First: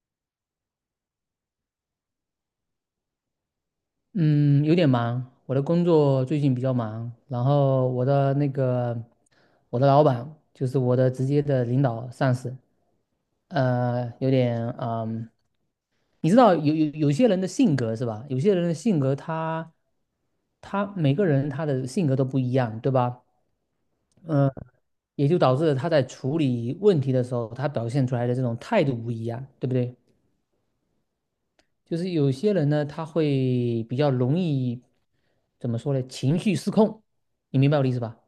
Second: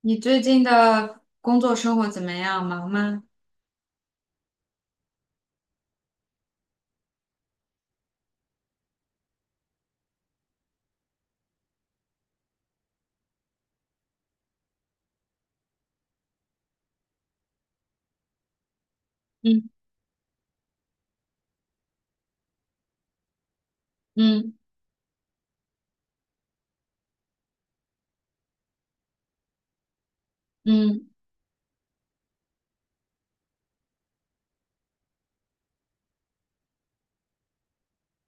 你最近的工作生活怎么样？忙吗？嗯，有点忙，我的工作最近比较忙，然后我的老板就是我的直接的领导上司，有点你知道有些人的性格是吧？有些人的性格嗯他每个人他的性格都不一样，对吧？嗯，嗯也就导致了他在处理问题的时候，他表现出来的这种态度不一样，对不对？嗯，就是有些人呢，他会比较容易，怎么说呢？情绪失控，你明白我的意思吧？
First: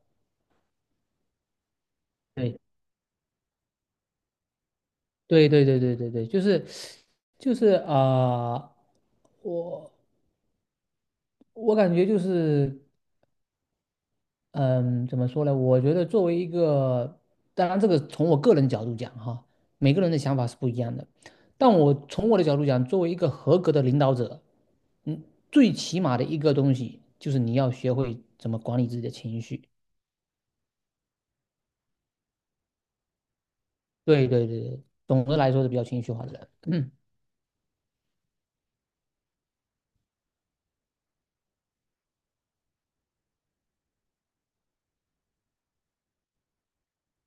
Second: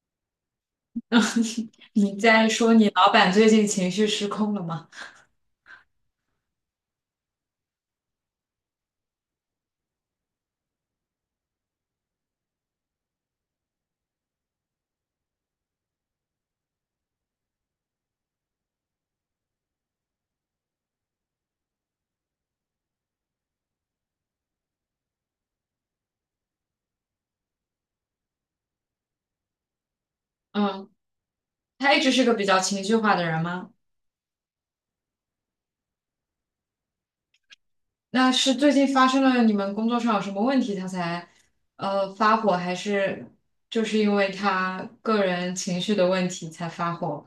你在对，说你老板最近情绪失控了吗？对，对，对，对，对，对，就是，就是啊、我我感觉就是，嗯，怎么说呢？我觉得作为一个，当然这个从我个人角度讲哈，每个人的想法是不一样的，但我从我的角度讲，作为一个合格的领导者，嗯，最起码的一个东西就是你要学会怎么管理自己的情绪。嗯，他一直是个比较情绪化的人吗？对对对对，总的来说是比较情绪化的人。嗯那是最近发生了你们工作上有什么问题，他才发火，还是就是因为他个人情绪的问题才发火？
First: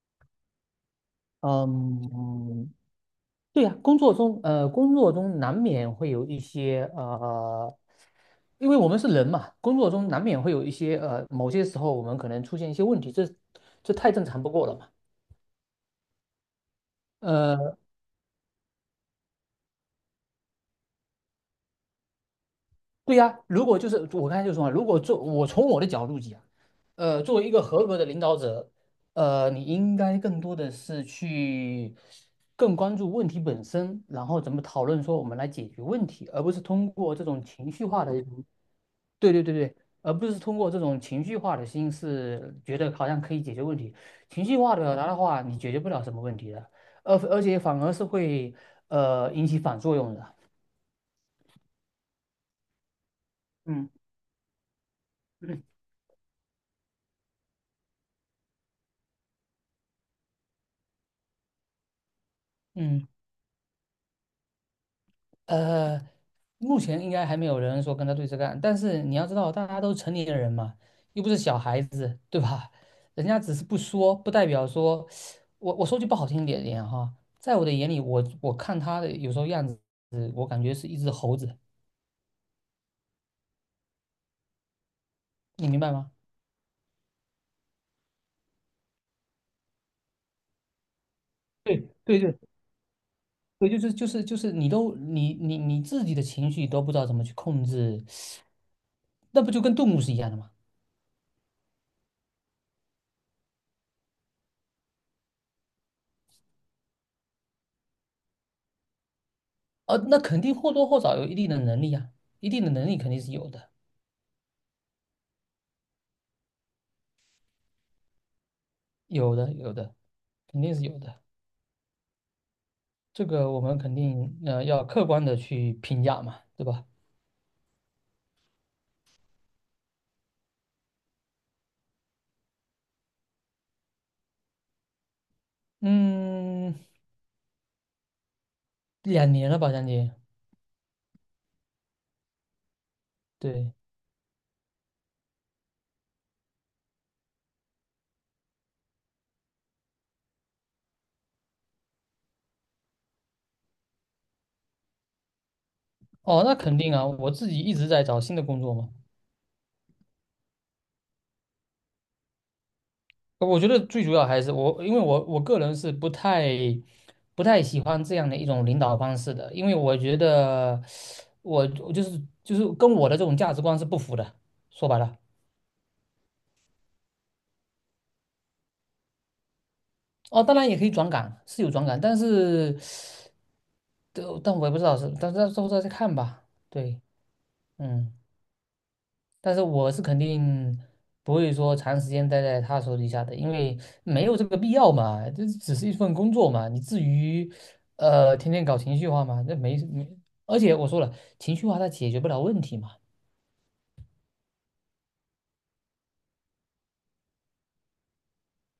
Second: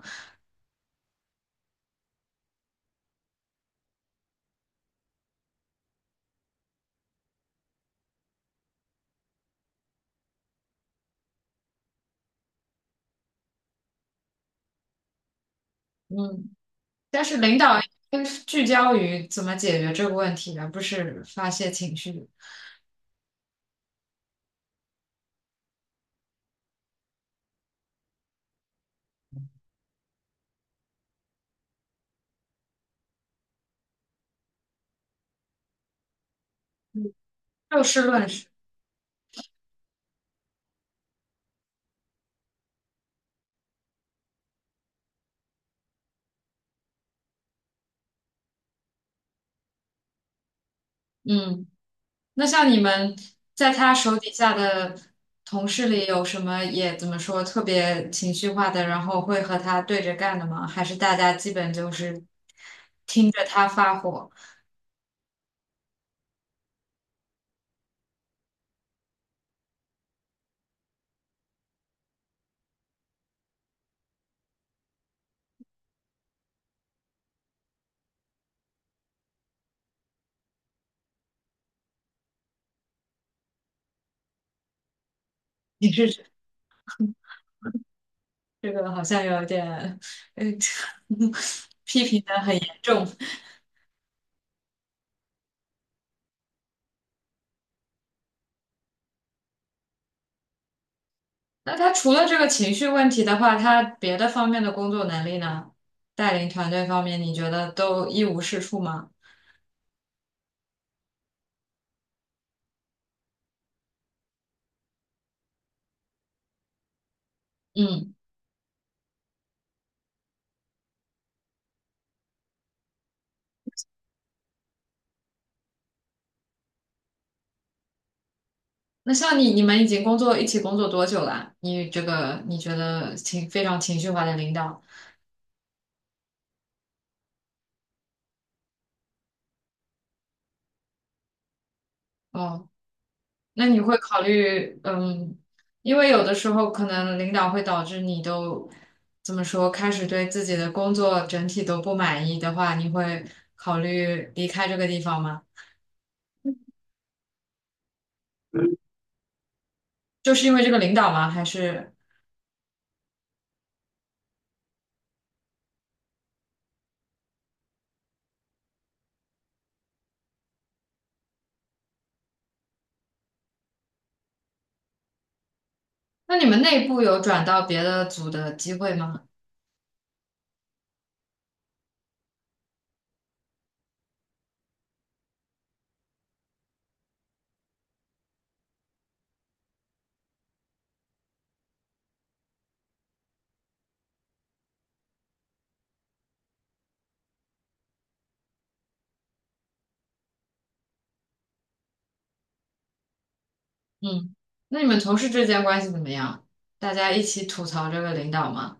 嗯，对呀、工作中工作中难免会有一些因为我们是人嘛，工作中难免会有一些某些时候我们可能出现一些问题，这太正常不过了嘛。嗯，但是领呃，导应该是聚焦于怎么解决这个问题，而不是发泄情绪，对呀、如果就是我刚才就说嘛，如果做我从我的角度讲，作为一个合格的领导者，你应该更多的是去更关注问题本身，然后怎么讨论说我们来解决问题，而不是通过这种情就绪事化的一论种事。对对对对，而不是通过这种情绪化的心思，觉得好像可以解决问题。情绪化的表达的话，你解决不了什么问题的，而且反而是会引起反作用的。嗯。那像你们在嗯他手底下的嗯。同事里，有什么也怎么说特别情绪化的，然后会和他对着干的吗？还是大家基本就是嗯听着他发火？呃，目前应该还没有人说跟他对着干，但是你要知道，大家都是成年人嘛，又不是小孩子，对吧？人家只是不说，不代表说，我说句不好听点点哈，在我的眼里，我看他的有时候样子，我感觉是一只猴子，你 明你白吗？是这个好像有点，嗯，对批对评对的很严重。对，就是就是就是，你都你你你自己的情绪都不知道怎么去控制，那不就跟动物是一样的吗？那他除了这个情绪问题的话，他别的方面的工作能力呢？带领团队方面，你觉得都一无是处吗？那肯定或多或少有一定的能力啊，一定的能力肯定是有的。嗯。有的，有的，肯定是有的。这个我们肯定要客观的去评价嘛，对吧？那像你，你们已经工作一起工作多久啦？你这个你觉得情非常情绪化的领导，嗯，两年了吧，将近。哦，那对，你会考虑，嗯，因为有的时候可能领导会导致你都怎么说，开始对自己的工作整体都不满意的话，你会考虑离开这个地方吗？哦，那肯定啊，我自己一直在找新的工作嘛。就是因为这个领导吗？还是我觉得最主要还是我，因为我个人是不太喜欢这样的一种领导方式的，因为我觉得我就是跟我的这种价值观是不符的。说白了，那你们内部有转到别的组的机会吗？哦，当然也可以转岗，是有转岗，但是我也不知道是，但是到时候再看吧。对。嗯，但是我是肯定不会说长时间待在他手底下的，因为没有这个必要嘛，这只是一份工作嘛，你至于天天搞情绪化嘛，那没没，而且我说了，情绪化它解决不了问题嘛，嗯，那你们同事之间关系怎么样？大家一起吐槽这个领导吗？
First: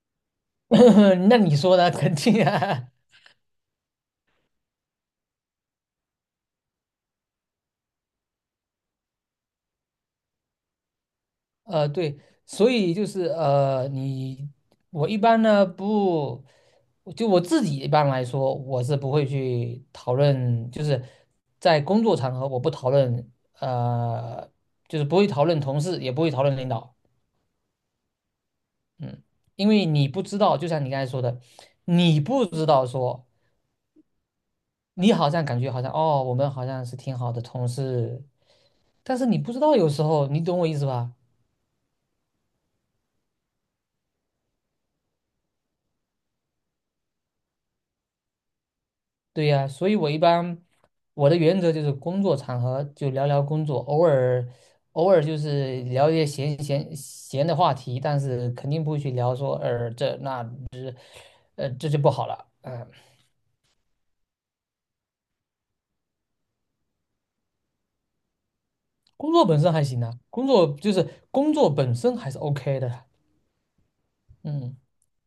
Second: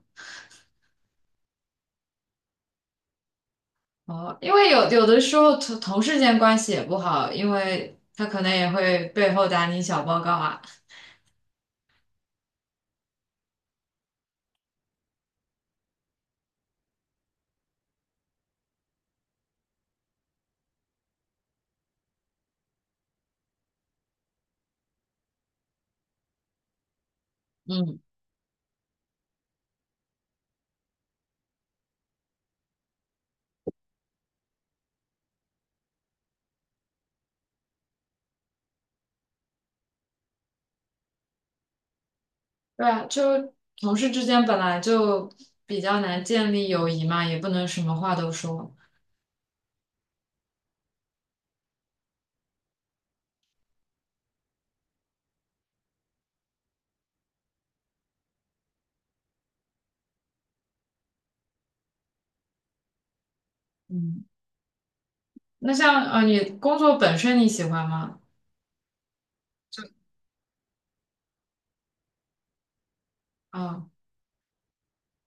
那你说呢？肯定啊，哦，因为有的时候同事间关系也不好，因为他可能也会背后打你小报告啊。对，所以就是你我一般呢不，就我自己一般来说，我是不会去讨论，就是在工作场合我不讨论，呃，就是不会讨论同事，也不会讨论领导，嗯，嗯，因为你不知道，就像你刚才说的，你不知道说你好像感觉好像哦，我们好像是挺好的同事，但是你不知道有时候，你懂我意思吧？对啊，就同事之间本来就比较难建立友谊嘛，也不能什么话都说。对呀，所以我一般。我的原则就是工作场合就聊聊工作，偶尔就是聊一些闲的话题，但是肯定不会去聊说，这那这就不好了。嗯、嗯，那像你工作本身你喜欢吗？工作本身还就行啊，工作就是工作本身还是 OK 的。啊、嗯。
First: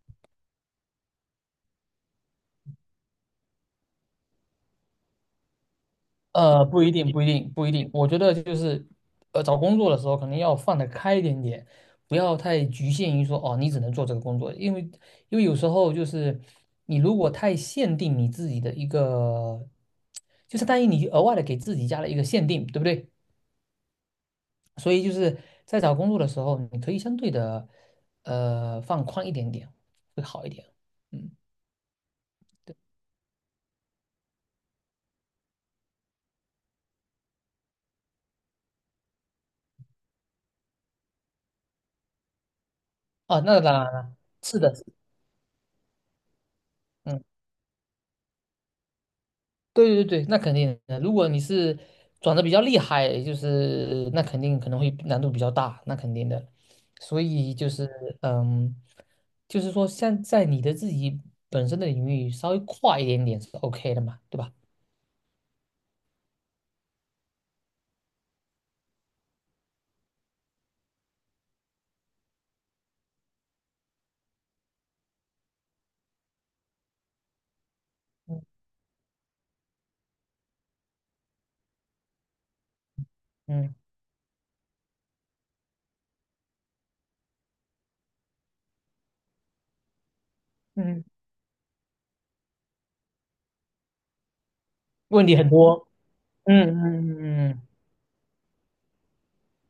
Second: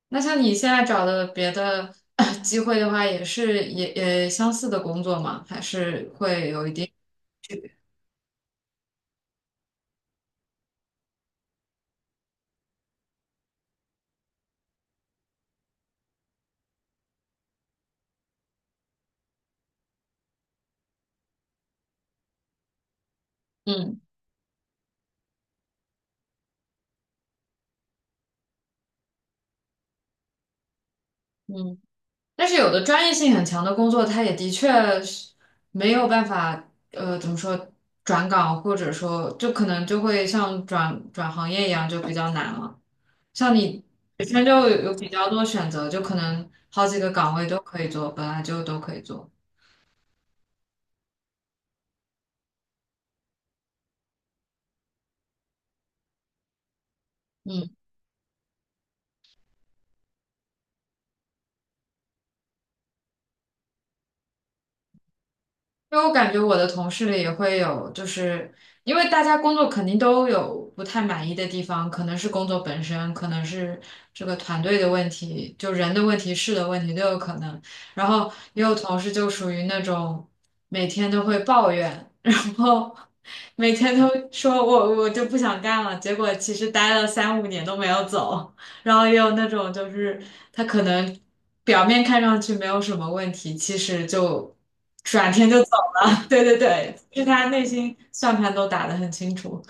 那像你现在找的别的 机会的话，也是也也相似的工作吗？还是会有一不点一定，不一定，不一定。我觉得就是，找工作的时候可能要放得开一点点，不要太局限于说哦，你只能做这个工作，因为有时候就是你如果太限定你自己的一个，就相当于你额外的给自己加了一个限定，对不对？嗯所以就是在找工作的时候，你可以相对的放宽一点点，会好一点。嗯，嗯。但是有的专业性很强的工作，它也的确是没有办法，怎么说转岗，或者说就可能就会像转行业一样，就比较难了。哦，像那当你然了，本身就是的，有比较多选择，就可能好几个嗯。岗位都可以做，本来就都可以做。对对对，那肯定的。如果你是转的比较厉害，就是那肯定可能会难度比较大，那肯定的。所以就嗯。是嗯，就是说像在你的自己本身的领域稍微快一点点是 OK 的嘛，对吧？因为我感觉我的同事里也会有，就是因为大家工作肯定都有不太满意的地方，可能是工作本身，可能是这个团队的问题，就人的问题、事的问题都有可能。然后嗯也有同事就属于那种每天都会抱怨，然后每嗯天都说我就不想干了，结果其实待了三五年都没有走。然后也有那种就是他可嗯，能表面看上去没有什么问题，其实就问转题天很就走多。了。对对嗯对，就是他嗯嗯内心算盘都打得很清楚。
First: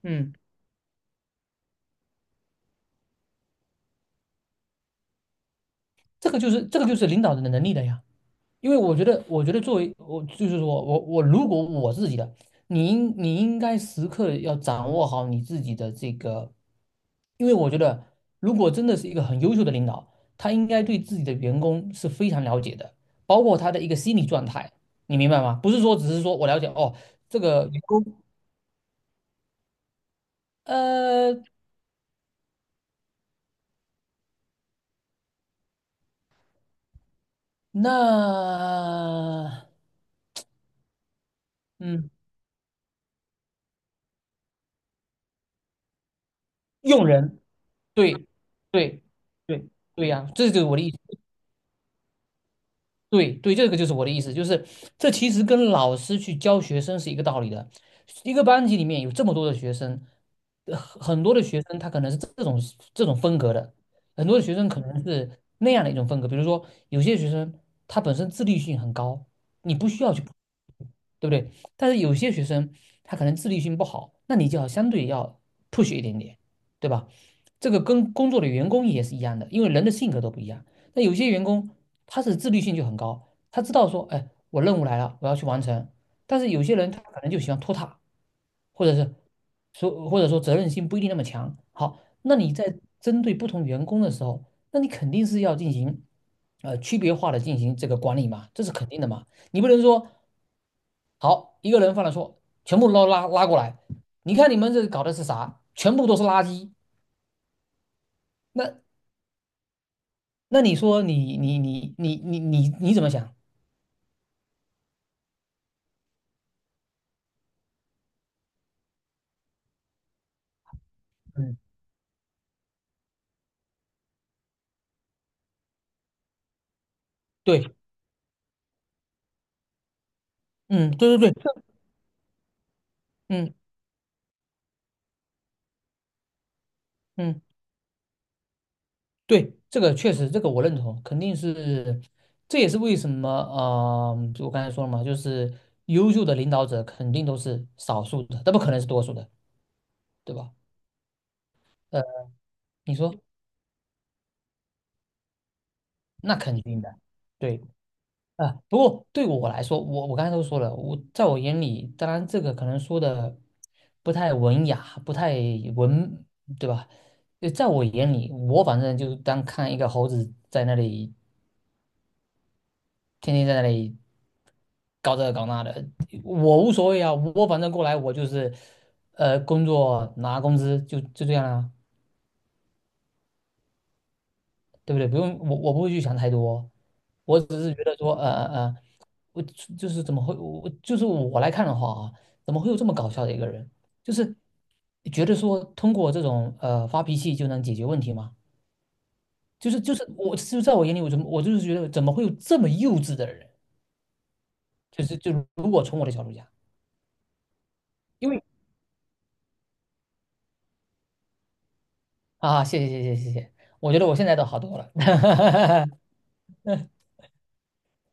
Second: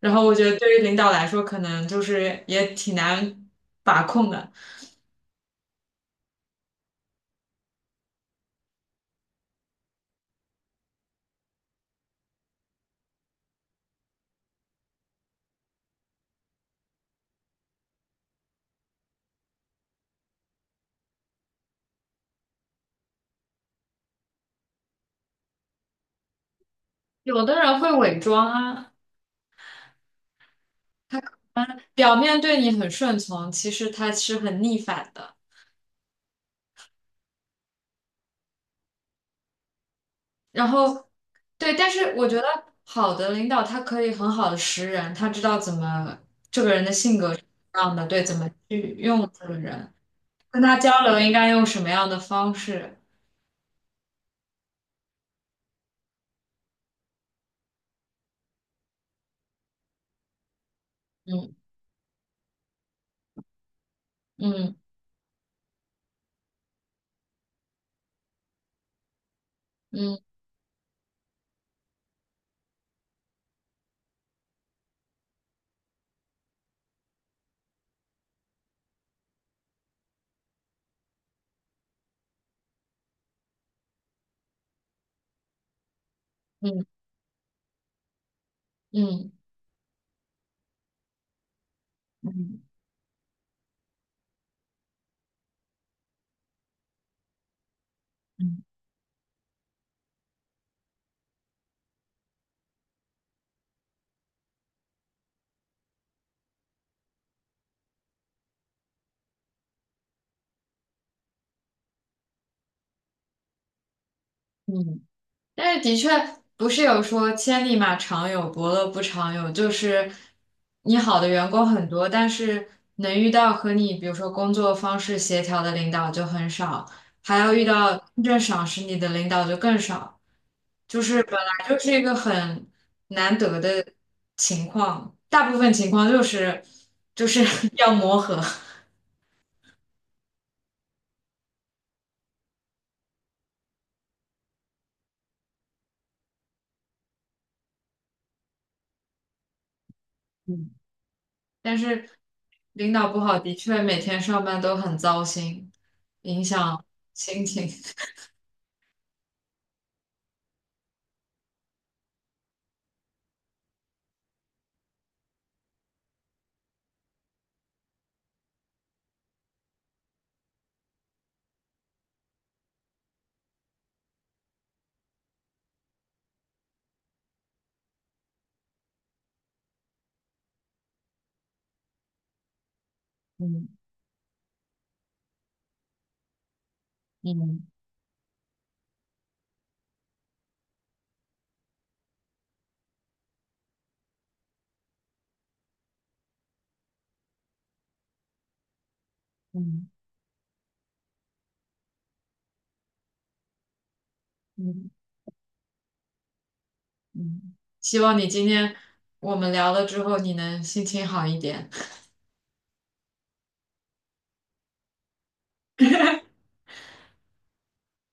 然后嗯，我觉得对于领导来说，可能就是也挺难把控的。这个就是领导的能力的呀。因为我觉得，作为我就是我我我，如果我自己的，你应该时刻要掌握好你自己的这个，因为我觉得，如果真的是一个很优秀的领导，他应该对自己的员工是非常了解的，包括他的一个心理状态，你明白吗？不是说只是说我了解哦，这有的个人员会工，伪装啊，呃，嗯表面对你很顺从，其实他是很逆反的。那然后，对，但嗯，是我觉得好的领导他可以很好的识人，他知道怎么。用人，样的，对，对，怎么去对，用这个对，人，对呀，这就跟是我他的意交流思。应该用什么样的方式？对对，这个就是我的意思，就是这其实跟老师去教学生是一个道理的。一个班级里面有这么多的学生，很多的学生他可能是这种风格的，很多的学生嗯可能是那样的一种风格。比如说，有些学生他本身自律性很高，你不需要嗯去，对不对？但是有些学生他可能自律性不好，那你就要相对要 push 一点点，对吧？这个跟工作的员工也是一样的，因为人的性格都不一样。那有些员工他是自律性就很高，他知道说，哎，我任务来了，我要去完成。但是有些嗯人他可能就喜欢拖沓，或者嗯是嗯或者说责任心不一定那么强。好，那你嗯在针对不同员工的时候，那你肯定是要进行区别化的进行这个管理嗯嘛，这是嗯。肯定的嘛。你不能说好一个人犯了错，全部捞拉拉过来，你看你们这搞的是啥？全部都是垃圾。那你说你怎么想？嗯。但是的确不是有说千里马常有，伯乐不常有，就是你好的员嗯。工很多，但是能遇到和你比如说工作方式协调的领导就很少，还要遇对。到真正赏识你的领导就更少，嗯，就对是对本对，来就是一个很难嗯得的情况，大部分情况就是就是 嗯，要磨合，对，这个确实，这个我认同，肯定是，这也是为什么，就我刚才说了嘛，就是优秀的领导者肯定都是少数的，那不可能是多数的，对吧？嗯，但呃，是领你说导不好，的确每天上班都很糟心，那影肯定响的，心对情。啊，不过对我来说，我刚才都说了，我在我眼里，当然这个可能说的不太文雅，不太文，对吧？在我眼里，我反正就是当看一个猴子在那里。天天在那里搞这个搞那的，我无所谓啊，我反正过来我就是，工作拿工资就这样啊，嗯对不对？不用我不会去想太多，我嗯只是觉得说，我就是怎么会我就是我来看的话啊，怎么会有这么搞笑的一个人？就是觉得说通过这种发脾气就能解决问题吗？嗯就是我就在我眼里，我怎么我就是觉得怎么会有这么幼稚的人？嗯就如果从我的角度讲。嗯，希望你因为。今天我们聊了之后，你能心情好一点。啊，谢谢谢谢谢谢，我觉得我现在都好多了。